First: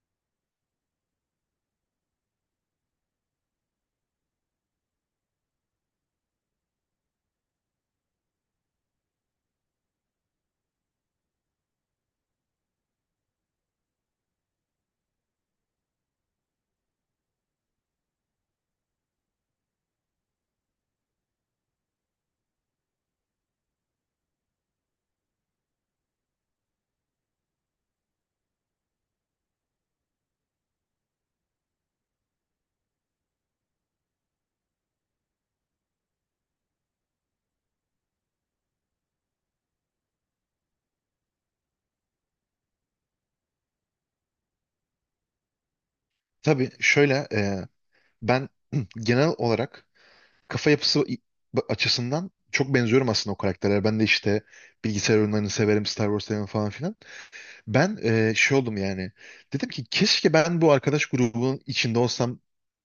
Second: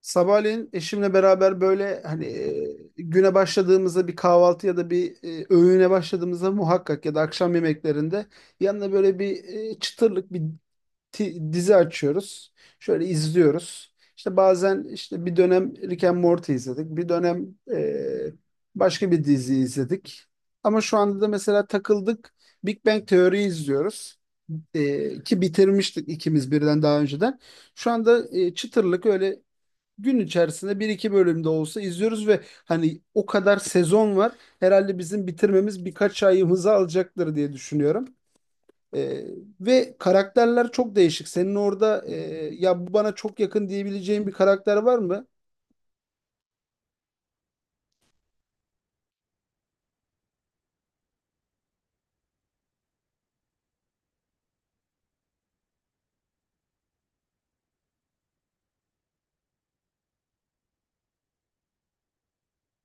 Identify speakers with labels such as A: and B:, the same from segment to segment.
A: Sabahleyin eşimle beraber böyle hani güne başladığımızda bir kahvaltı ya da bir öğüne başladığımızda muhakkak ya da akşam yemeklerinde yanına böyle bir çıtırlık bir dizi açıyoruz. Şöyle izliyoruz. İşte bazen işte bir dönem Rick and Morty izledik. Bir dönem e, başka bir dizi izledik. Ama şu anda da mesela takıldık. Big Bang Theory izliyoruz. Ki bitirmiştik ikimiz birden daha önceden. Şu anda çıtırlık öyle gün içerisinde bir iki bölümde olsa izliyoruz ve hani o kadar sezon var. Herhalde bizim bitirmemiz birkaç ayımızı alacaktır diye düşünüyorum. Ee, Ve karakterler çok değişik. Senin orada ya bu bana çok yakın diyebileceğin bir karakter var mı?
B: Tabii şöyle ben genel olarak kafa yapısı i- açısından çok benziyorum aslında o karakterlere. Ben de işte bilgisayar oyunlarını severim, Star Wars severim falan filan. Ben şey oldum yani. Dedim ki keşke ben bu arkadaş grubunun içinde olsam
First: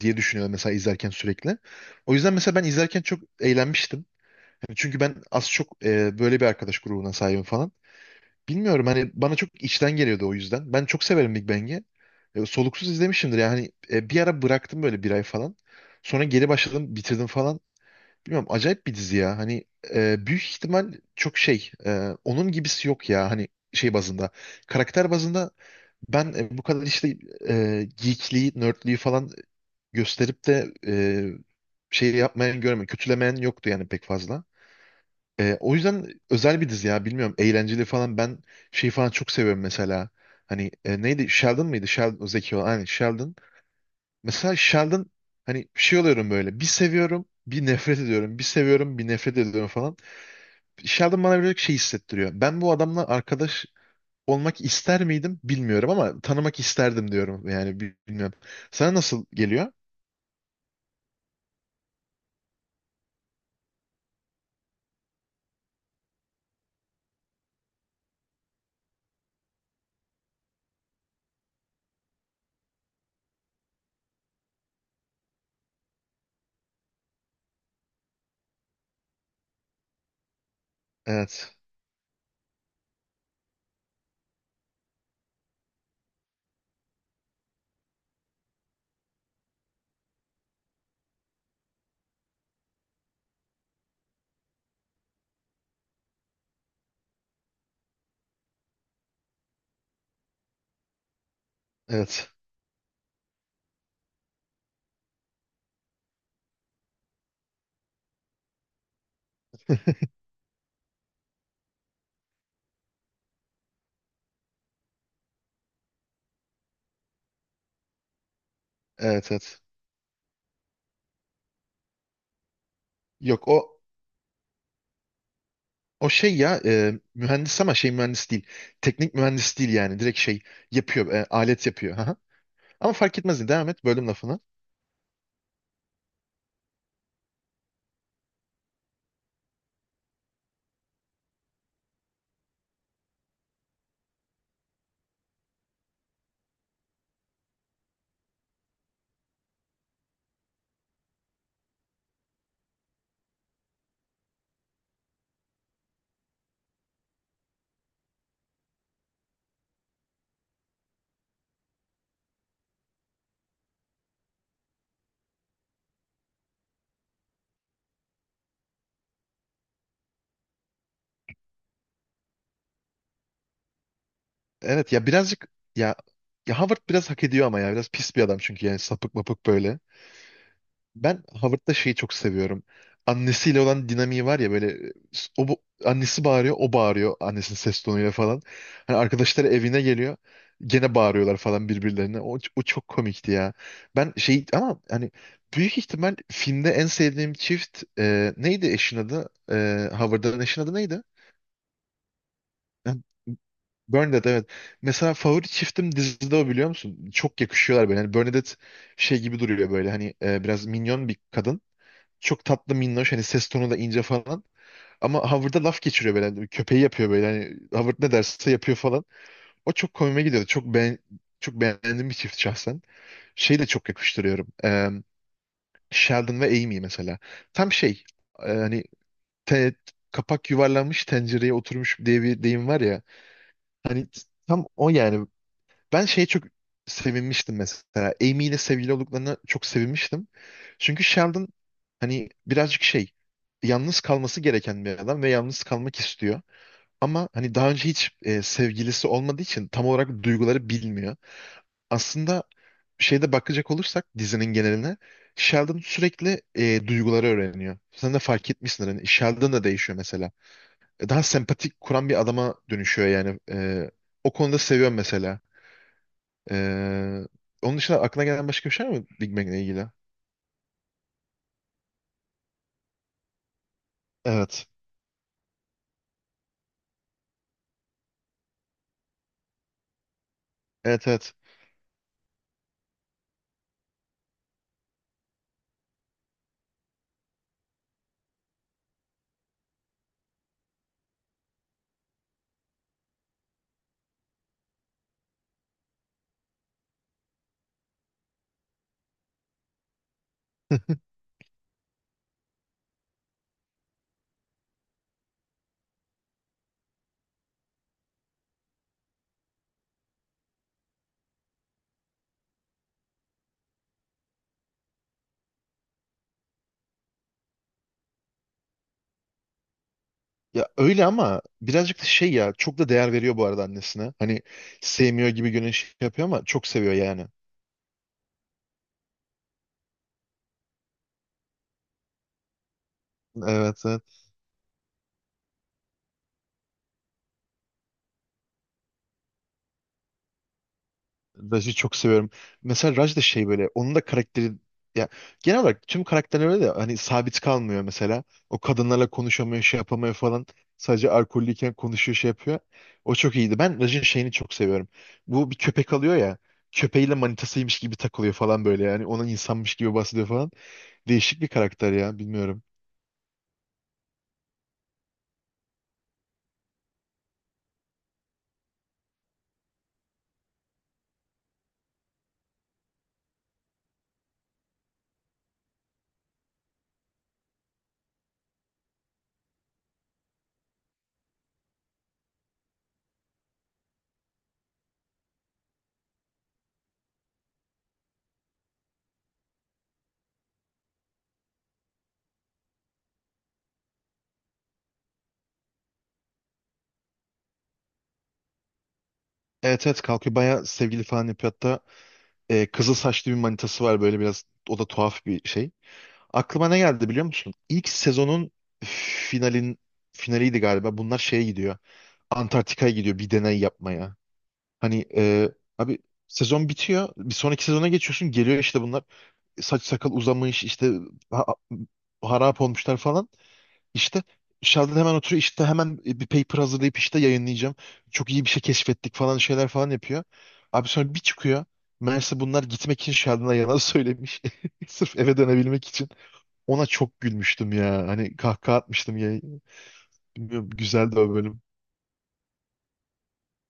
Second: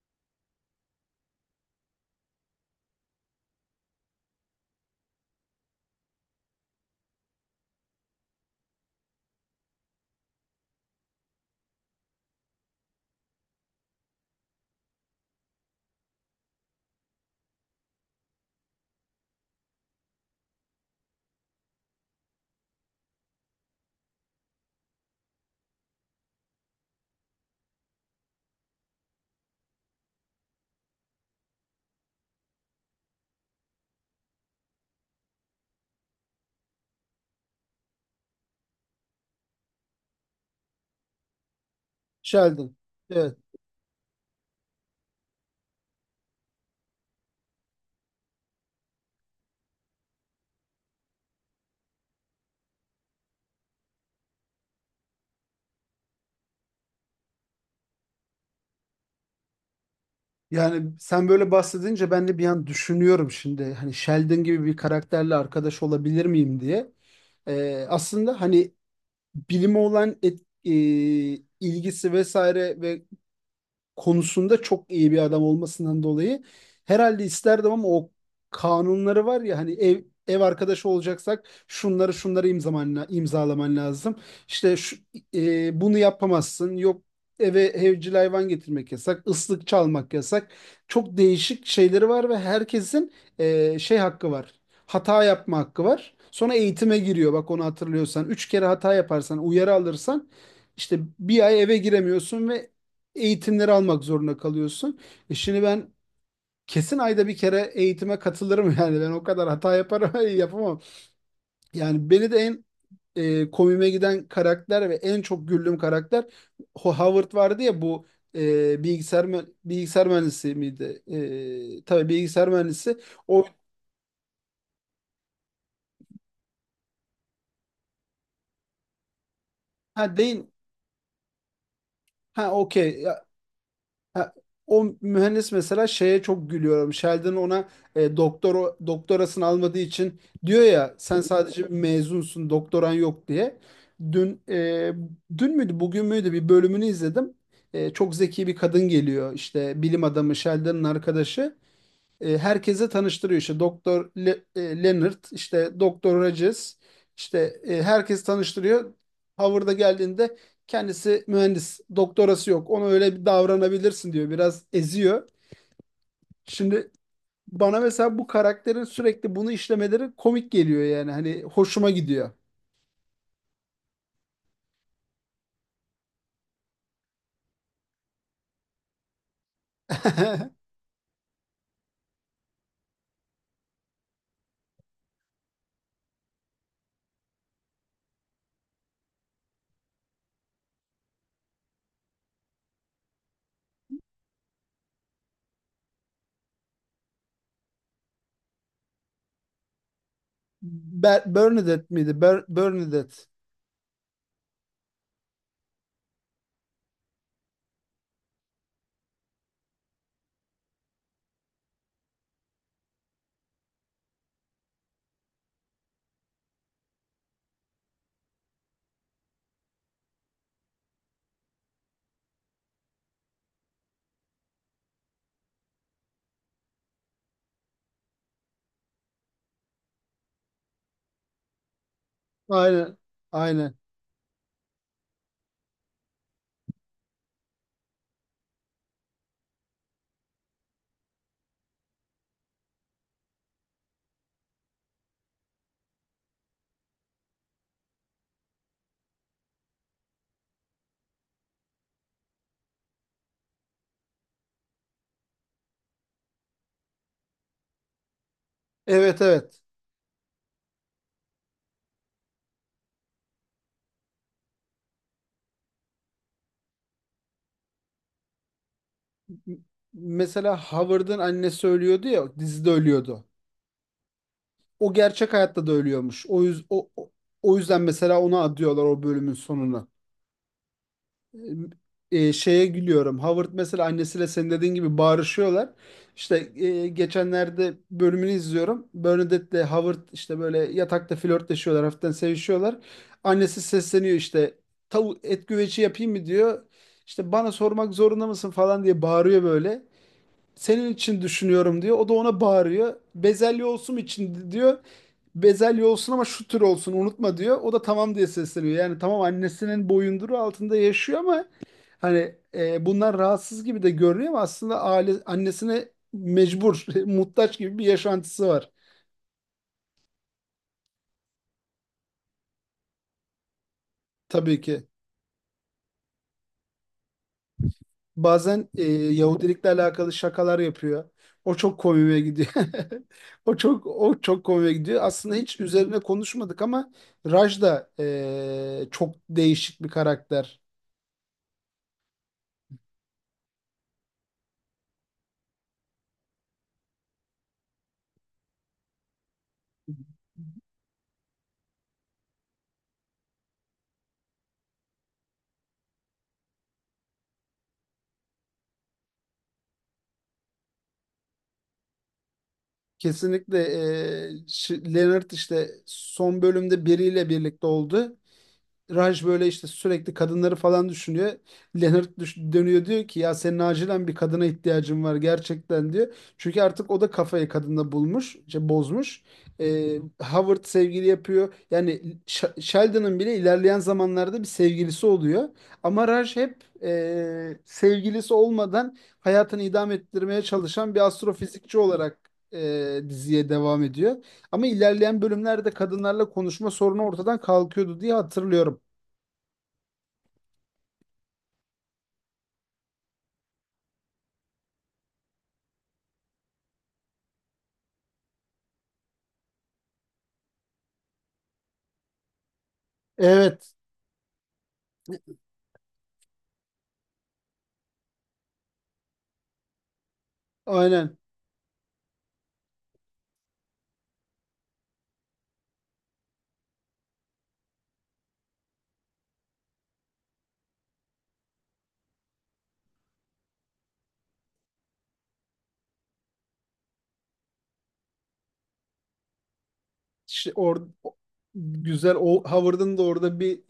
B: diye düşünüyorum mesela izlerken sürekli. O yüzden mesela ben izlerken çok eğlenmiştim. Hani çünkü ben az çok böyle bir arkadaş grubuna sahibim falan. Bilmiyorum hani bana çok içten geliyordu o yüzden. Ben çok severim Big Bang'i. Soluksuz izlemişimdir yani. Bir ara bıraktım böyle bir ay falan. Sonra geri başladım, bitirdim falan. Bilmiyorum acayip bir dizi ya. Hani büyük ihtimal çok şey. Onun gibisi yok ya. Hani şey bazında. Karakter bazında ben bu kadar işte geekliği, nerdliği falan gösterip de şey yapmayan görmedim. Kötülemeyen yoktu yani pek fazla. O yüzden özel bir dizi ya bilmiyorum eğlenceli falan ben şey falan çok seviyorum mesela hani neydi Sheldon mıydı Sheldon o zeki olan
A: Sheldon.
B: aynen Sheldon
A: Evet.
B: mesela. Sheldon hani şey oluyorum böyle, bir seviyorum bir nefret ediyorum, bir seviyorum bir nefret ediyorum falan. Sheldon bana böyle şey hissettiriyor, ben bu adamla arkadaş olmak ister miydim bilmiyorum ama tanımak isterdim diyorum yani, bilmiyorum sana nasıl geliyor?
A: Yani sen böyle bahsedince ben de bir an düşünüyorum şimdi. Hani Sheldon gibi bir karakterle arkadaş olabilir miyim diye. Aslında hani bilime olan ilgisi vesaire ve konusunda çok iyi bir adam olmasından dolayı herhalde isterdim ama o kanunları var ya hani ev arkadaşı olacaksak
B: Evet,
A: şunları imzalaman lazım. İşte şu, bunu yapamazsın. Yok eve evcil hayvan getirmek yasak, ıslık çalmak yasak. Çok değişik şeyleri var ve herkesin şey hakkı var. Hata yapma hakkı var. Sonra eğitime giriyor. Bak onu hatırlıyorsan. 3 kere hata yaparsan, uyarı alırsan işte bir ay eve
B: evet.
A: giremiyorsun ve eğitimleri almak zorunda kalıyorsun. Şimdi ben kesin ayda bir kere eğitime katılırım yani ben o kadar hata yaparım yapamam. Yani beni de en komiğime giden karakter ve en çok güldüğüm karakter Howard vardı ya bu
B: Evet, evet.
A: bilgisayar mühendisi miydi? Tabii bilgisayar mühendisi. O,
B: Yok, o. O şey ya, mühendis ama şey mühendis değil. Teknik mühendis değil yani.
A: ha
B: Direkt şey
A: değil.
B: yapıyor. Alet yapıyor. Aha.
A: Ha,
B: Ama
A: okey.
B: fark etmez. Devam et. Bölüm
A: Ha,
B: lafını.
A: o mühendis mesela şeye çok gülüyorum. Sheldon ona doktorasını almadığı için diyor ya sen sadece bir mezunsun, doktoran yok diye. Dün e, dün müydü, bugün müydü bir bölümünü izledim. Çok zeki bir kadın geliyor işte bilim adamı Sheldon'ın arkadaşı herkese tanıştırıyor işte Doktor Leonard işte Doktor Rogers işte herkes tanıştırıyor. Howard'a geldiğinde kendisi mühendis doktorası yok ona öyle bir davranabilirsin diyor biraz eziyor. Şimdi bana mesela bu karakterin sürekli bunu işlemeleri komik geliyor yani hani hoşuma gidiyor.
B: Evet ya, birazcık ya, ya Howard biraz hak ediyor ama ya. Biraz pis bir adam çünkü yani, sapık mapık böyle. Ben Howard'da şeyi çok seviyorum. Annesiyle olan dinamiği var ya böyle, o annesi bağırıyor, o bağırıyor annesinin ses tonuyla falan. Hani arkadaşları evine geliyor. Gene bağırıyorlar falan birbirlerine. O çok komikti ya. Ben şey ama hani büyük ihtimal filmde en sevdiğim çift, neydi eşin adı? E, Howard'ın eşin adı neydi?
A: Bernadette miydi?
B: Ha,
A: Bernadette.
B: Bernadette, evet. Mesela favori çiftim dizide o, biliyor musun? Çok yakışıyorlar böyle. Hani Bernadette şey gibi duruyor böyle, hani biraz minyon bir kadın. Çok tatlı, minnoş, hani ses tonu da ince falan. Ama Howard'a laf geçiriyor böyle, hani köpeği yapıyor böyle. Hani Howard ne derse yapıyor falan. O çok komime gidiyordu. Çok beğendiğim bir çift şahsen. Şeyi de çok yakıştırıyorum. Sheldon ve Amy mesela. Tam şey, hani te- kapak yuvarlanmış tencereye oturmuş diye bir deyim var
A: Aynen.
B: ya.
A: Aynen.
B: Hani tam o yani, ben şeye çok sevinmiştim mesela. Amy ile sevgili olduklarına çok sevinmiştim. Çünkü Sheldon hani birazcık şey, yalnız kalması gereken bir adam ve yalnız kalmak istiyor. Ama hani daha önce hiç sevgilisi olmadığı için tam olarak duyguları bilmiyor. Aslında şeyde bakacak olursak dizinin geneline, Sheldon sürekli duyguları öğreniyor. Sen de fark etmişsin hani
A: Evet,
B: Sheldon
A: evet.
B: da değişiyor mesela. Daha sempatik kuran bir adama dönüşüyor yani. O konuda seviyorum mesela. Ee, Onun dışında aklına gelen başka bir şey var mı Big Mac'le
A: M-
B: ilgili?
A: Mesela Howard'ın annesi ölüyordu ya dizide ölüyordu.
B: Evet.
A: O gerçek hayatta da ölüyormuş. O yüzden mesela ona adıyorlar o bölümün sonunu.
B: Evet, evet.
A: Ee, Şeye gülüyorum. Howard mesela annesiyle senin dediğin gibi bağırışıyorlar. İşte geçenlerde bölümünü izliyorum. Bernadette'le Howard işte böyle yatakta flörtleşiyorlar, hafiften sevişiyorlar. Annesi sesleniyor işte tavuk et güveci yapayım mı diyor. İşte bana sormak zorunda mısın falan diye bağırıyor böyle. Senin için düşünüyorum diyor. O da ona bağırıyor. Bezelye olsun için diyor, bezelye olsun ama şu tür olsun unutma diyor. O da tamam diye sesleniyor. Yani tamam annesinin boyunduru altında yaşıyor ama hani bunlar rahatsız gibi de görünüyor ama aslında aile annesine mecbur, muhtaç gibi bir yaşantısı var
B: Ya öyle ama birazcık da şey ya, çok da değer veriyor bu arada annesine. Hani
A: tabii ki.
B: sevmiyor gibi görünüş yapıyor ama çok seviyor yani.
A: Bazen Yahudilikle alakalı şakalar yapıyor. O çok komiğe gidiyor. O
B: Evet,
A: çok
B: evet.
A: o çok komiğe gidiyor. Aslında hiç üzerine konuşmadık ama Raj da çok değişik bir karakter.
B: Raj'ı çok seviyorum. Mesela Raj da şey böyle, onun da karakteri ya, genel olarak tüm karakterler öyle de, hani sabit kalmıyor mesela. O kadınlarla konuşamıyor, şey yapamıyor falan. Sadece alkollüyken konuşuyor, şey yapıyor. O çok iyiydi. Ben Raj'ın şeyini çok seviyorum. Bu bir köpek alıyor ya. Köpeğiyle manitasıymış gibi takılıyor falan böyle yani, onun insanmış gibi bahsediyor falan. Değişik bir karakter ya, bilmiyorum.
A: Kesinlikle Leonard işte son bölümde biriyle birlikte oldu. Raj böyle işte sürekli kadınları falan düşünüyor. Leonard dönüyor diyor ki ya senin acilen bir kadına ihtiyacın var gerçekten diyor. Çünkü artık o da kafayı kadında bulmuş, işte bozmuş. Howard sevgili yapıyor. Yani Sheldon'ın bile ilerleyen zamanlarda bir sevgilisi oluyor. Ama Raj hep sevgilisi olmadan hayatını idame ettirmeye çalışan bir astrofizikçi olarak diziye devam ediyor. Ama ilerleyen bölümlerde kadınlarla konuşma sorunu ortadan kalkıyordu diye hatırlıyorum.
B: Evet evet, kalkıyor, bayağı sevgili falan yapıyor. Hatta kızıl saçlı bir manitası var böyle, biraz o da tuhaf bir şey. Aklıma ne geldi biliyor musun? İlk sezonun finalin finaliydi galiba. Bunlar şeye gidiyor. Antarktika'ya gidiyor bir deney
A: Evet,
B: yapmaya. Hani abi, sezon bitiyor. Bir sonraki sezona geçiyorsun. Geliyor işte bunlar. Saç sakal uzamış işte,
A: aynen.
B: ha- harap olmuşlar falan. İşte Sheldon hemen oturuyor. İşte hemen bir paper hazırlayıp işte yayınlayacağım. Çok iyi bir şey keşfettik falan, şeyler falan yapıyor. Abi sonra bir çıkıyor. Meğerse bunlar gitmek için Sheldon'a yalan söylemiş. Sırf eve dönebilmek için. Ona çok gülmüştüm ya. Hani kahkaha atmıştım ya.
A: İşte
B: Bilmiyorum,
A: o-
B: güzeldi o bölüm.
A: güzel, o Howard'ın da orada bir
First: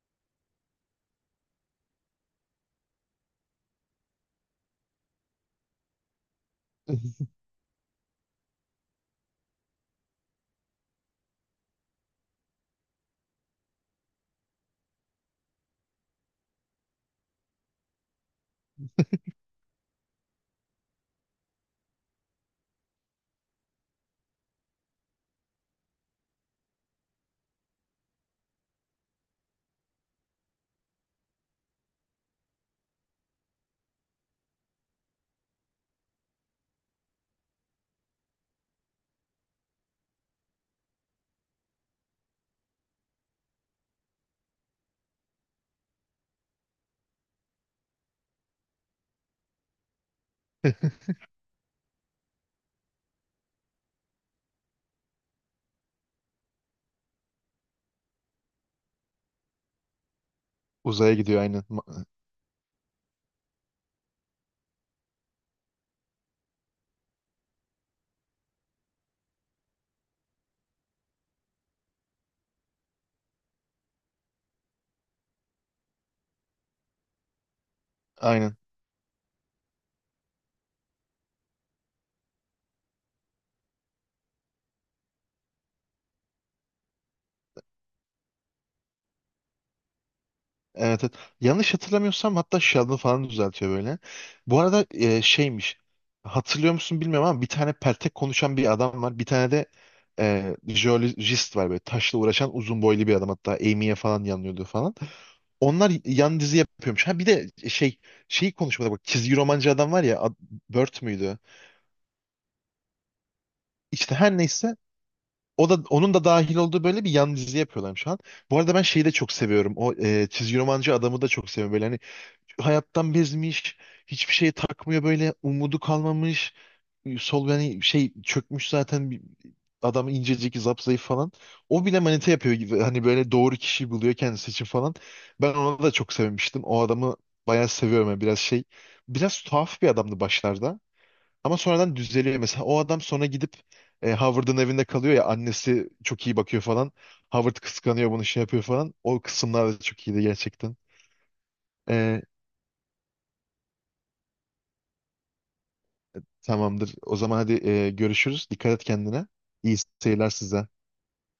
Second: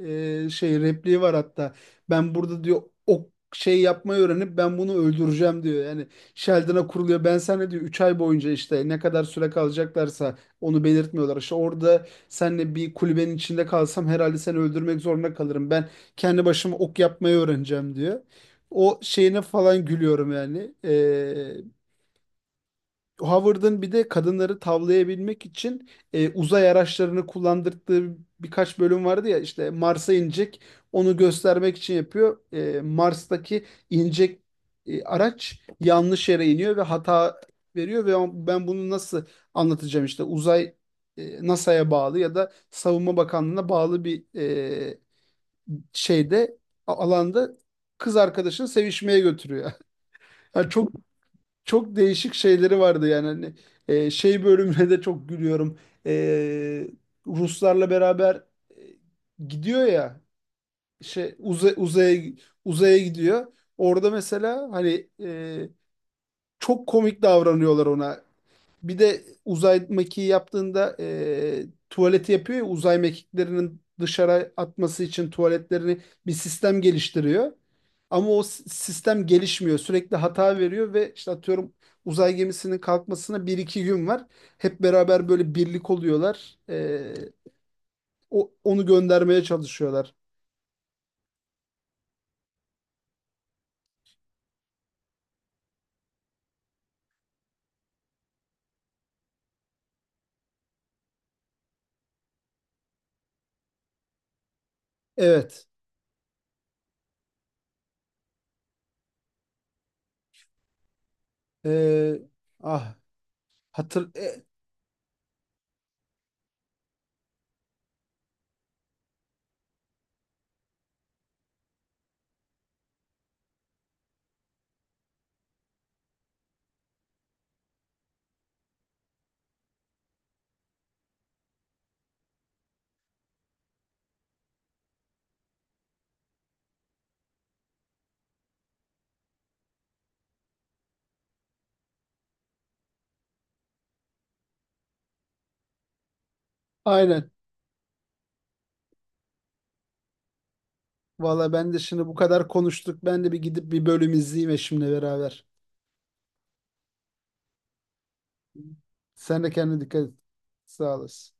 A: şey repliği var hatta. Ben burada diyor o şey yapmayı öğrenip ben bunu öldüreceğim diyor. Yani Sheldon'a kuruluyor. Ben sana diyor 3 ay boyunca işte ne kadar süre kalacaklarsa onu belirtmiyorlar. İşte orada seninle bir kulübenin içinde kalsam herhalde seni öldürmek zorunda kalırım. Ben kendi başıma ok yapmayı öğreneceğim diyor. O şeyine falan gülüyorum yani. Howard'ın bir de kadınları tavlayabilmek için uzay araçlarını kullandırdığı birkaç bölüm vardı ya işte Mars'a inecek onu göstermek için yapıyor. Mars'taki inecek araç yanlış yere iniyor ve hata veriyor ve ben bunu nasıl anlatacağım işte uzay NASA'ya bağlı ya da Savunma Bakanlığı'na bağlı bir şeyde alanda kız arkadaşını sevişmeye götürüyor. Yani çok çok değişik şeyleri vardı yani hani şey bölümüne de çok gülüyorum. E, Ruslarla beraber e, gidiyor ya
B: Uzaya
A: şey
B: gidiyor aynen.
A: uza-
B: Ma-
A: uzaya uzaya gidiyor. Orada mesela hani çok komik davranıyorlar ona. Bir de uzay mekiği yaptığında tuvaleti yapıyor ya uzay mekiklerinin dışarı atması için tuvaletlerini bir sistem geliştiriyor. Ama o
B: Aynen.
A: sistem gelişmiyor. Sürekli hata veriyor ve işte atıyorum uzay gemisinin kalkmasına bir iki gün var. Hep beraber böyle birlik oluyorlar. Onu göndermeye çalışıyorlar.
B: Evet, evet. Yanlış hatırlamıyorsam hatta Sheldon falan düzeltiyor böyle. Bu arada şeymiş. Hatırlıyor musun bilmiyorum ama bir tane peltek konuşan bir adam var. Bir tane de jeolojist var böyle. Taşla uğraşan uzun boylu bir adam. Hatta Amy'ye falan yanıyordu falan.
A: Evet.
B: Onlar yan dizi yapıyormuş. Ha bir de şey, şeyi konuşmada bak. Çizgi romancı adam var ya. Ad- Bert müydü?
A: E, ah hatır
B: İşte her
A: e,
B: neyse, o da, onun da dahil olduğu böyle bir yan dizi yapıyorlar şu an. Bu arada ben şeyi de çok seviyorum. O çizgi romancı adamı da çok seviyorum. Böyle hani hayattan bezmiş, hiçbir şeye takmıyor böyle, umudu kalmamış. Sol yani şey çökmüş zaten, adam incecik, zapzayıf falan. O bile manita yapıyor gibi. Hani böyle doğru kişiyi buluyor kendisi için falan. Ben ona da çok sevmiştim. O adamı bayağı seviyorum. Yani biraz şey, biraz tuhaf bir adamdı başlarda. Ama sonradan düzeliyor mesela. O adam sonra gidip Howard'ın evinde kalıyor ya, annesi çok iyi bakıyor falan.
A: aynen.
B: Howard kıskanıyor bunu, şey yapıyor falan. O kısımlar da çok iyiydi gerçekten.
A: Valla ben de şimdi bu
B: E,
A: kadar konuştuk. Ben de bir gidip bir bölüm izleyeyim eşimle beraber.
B: Tamamdır. O zaman hadi görüşürüz. Dikkat et kendine.
A: Sen de
B: İyi
A: kendine dikkat et.
B: seyirler size.
A: Sağ olasın.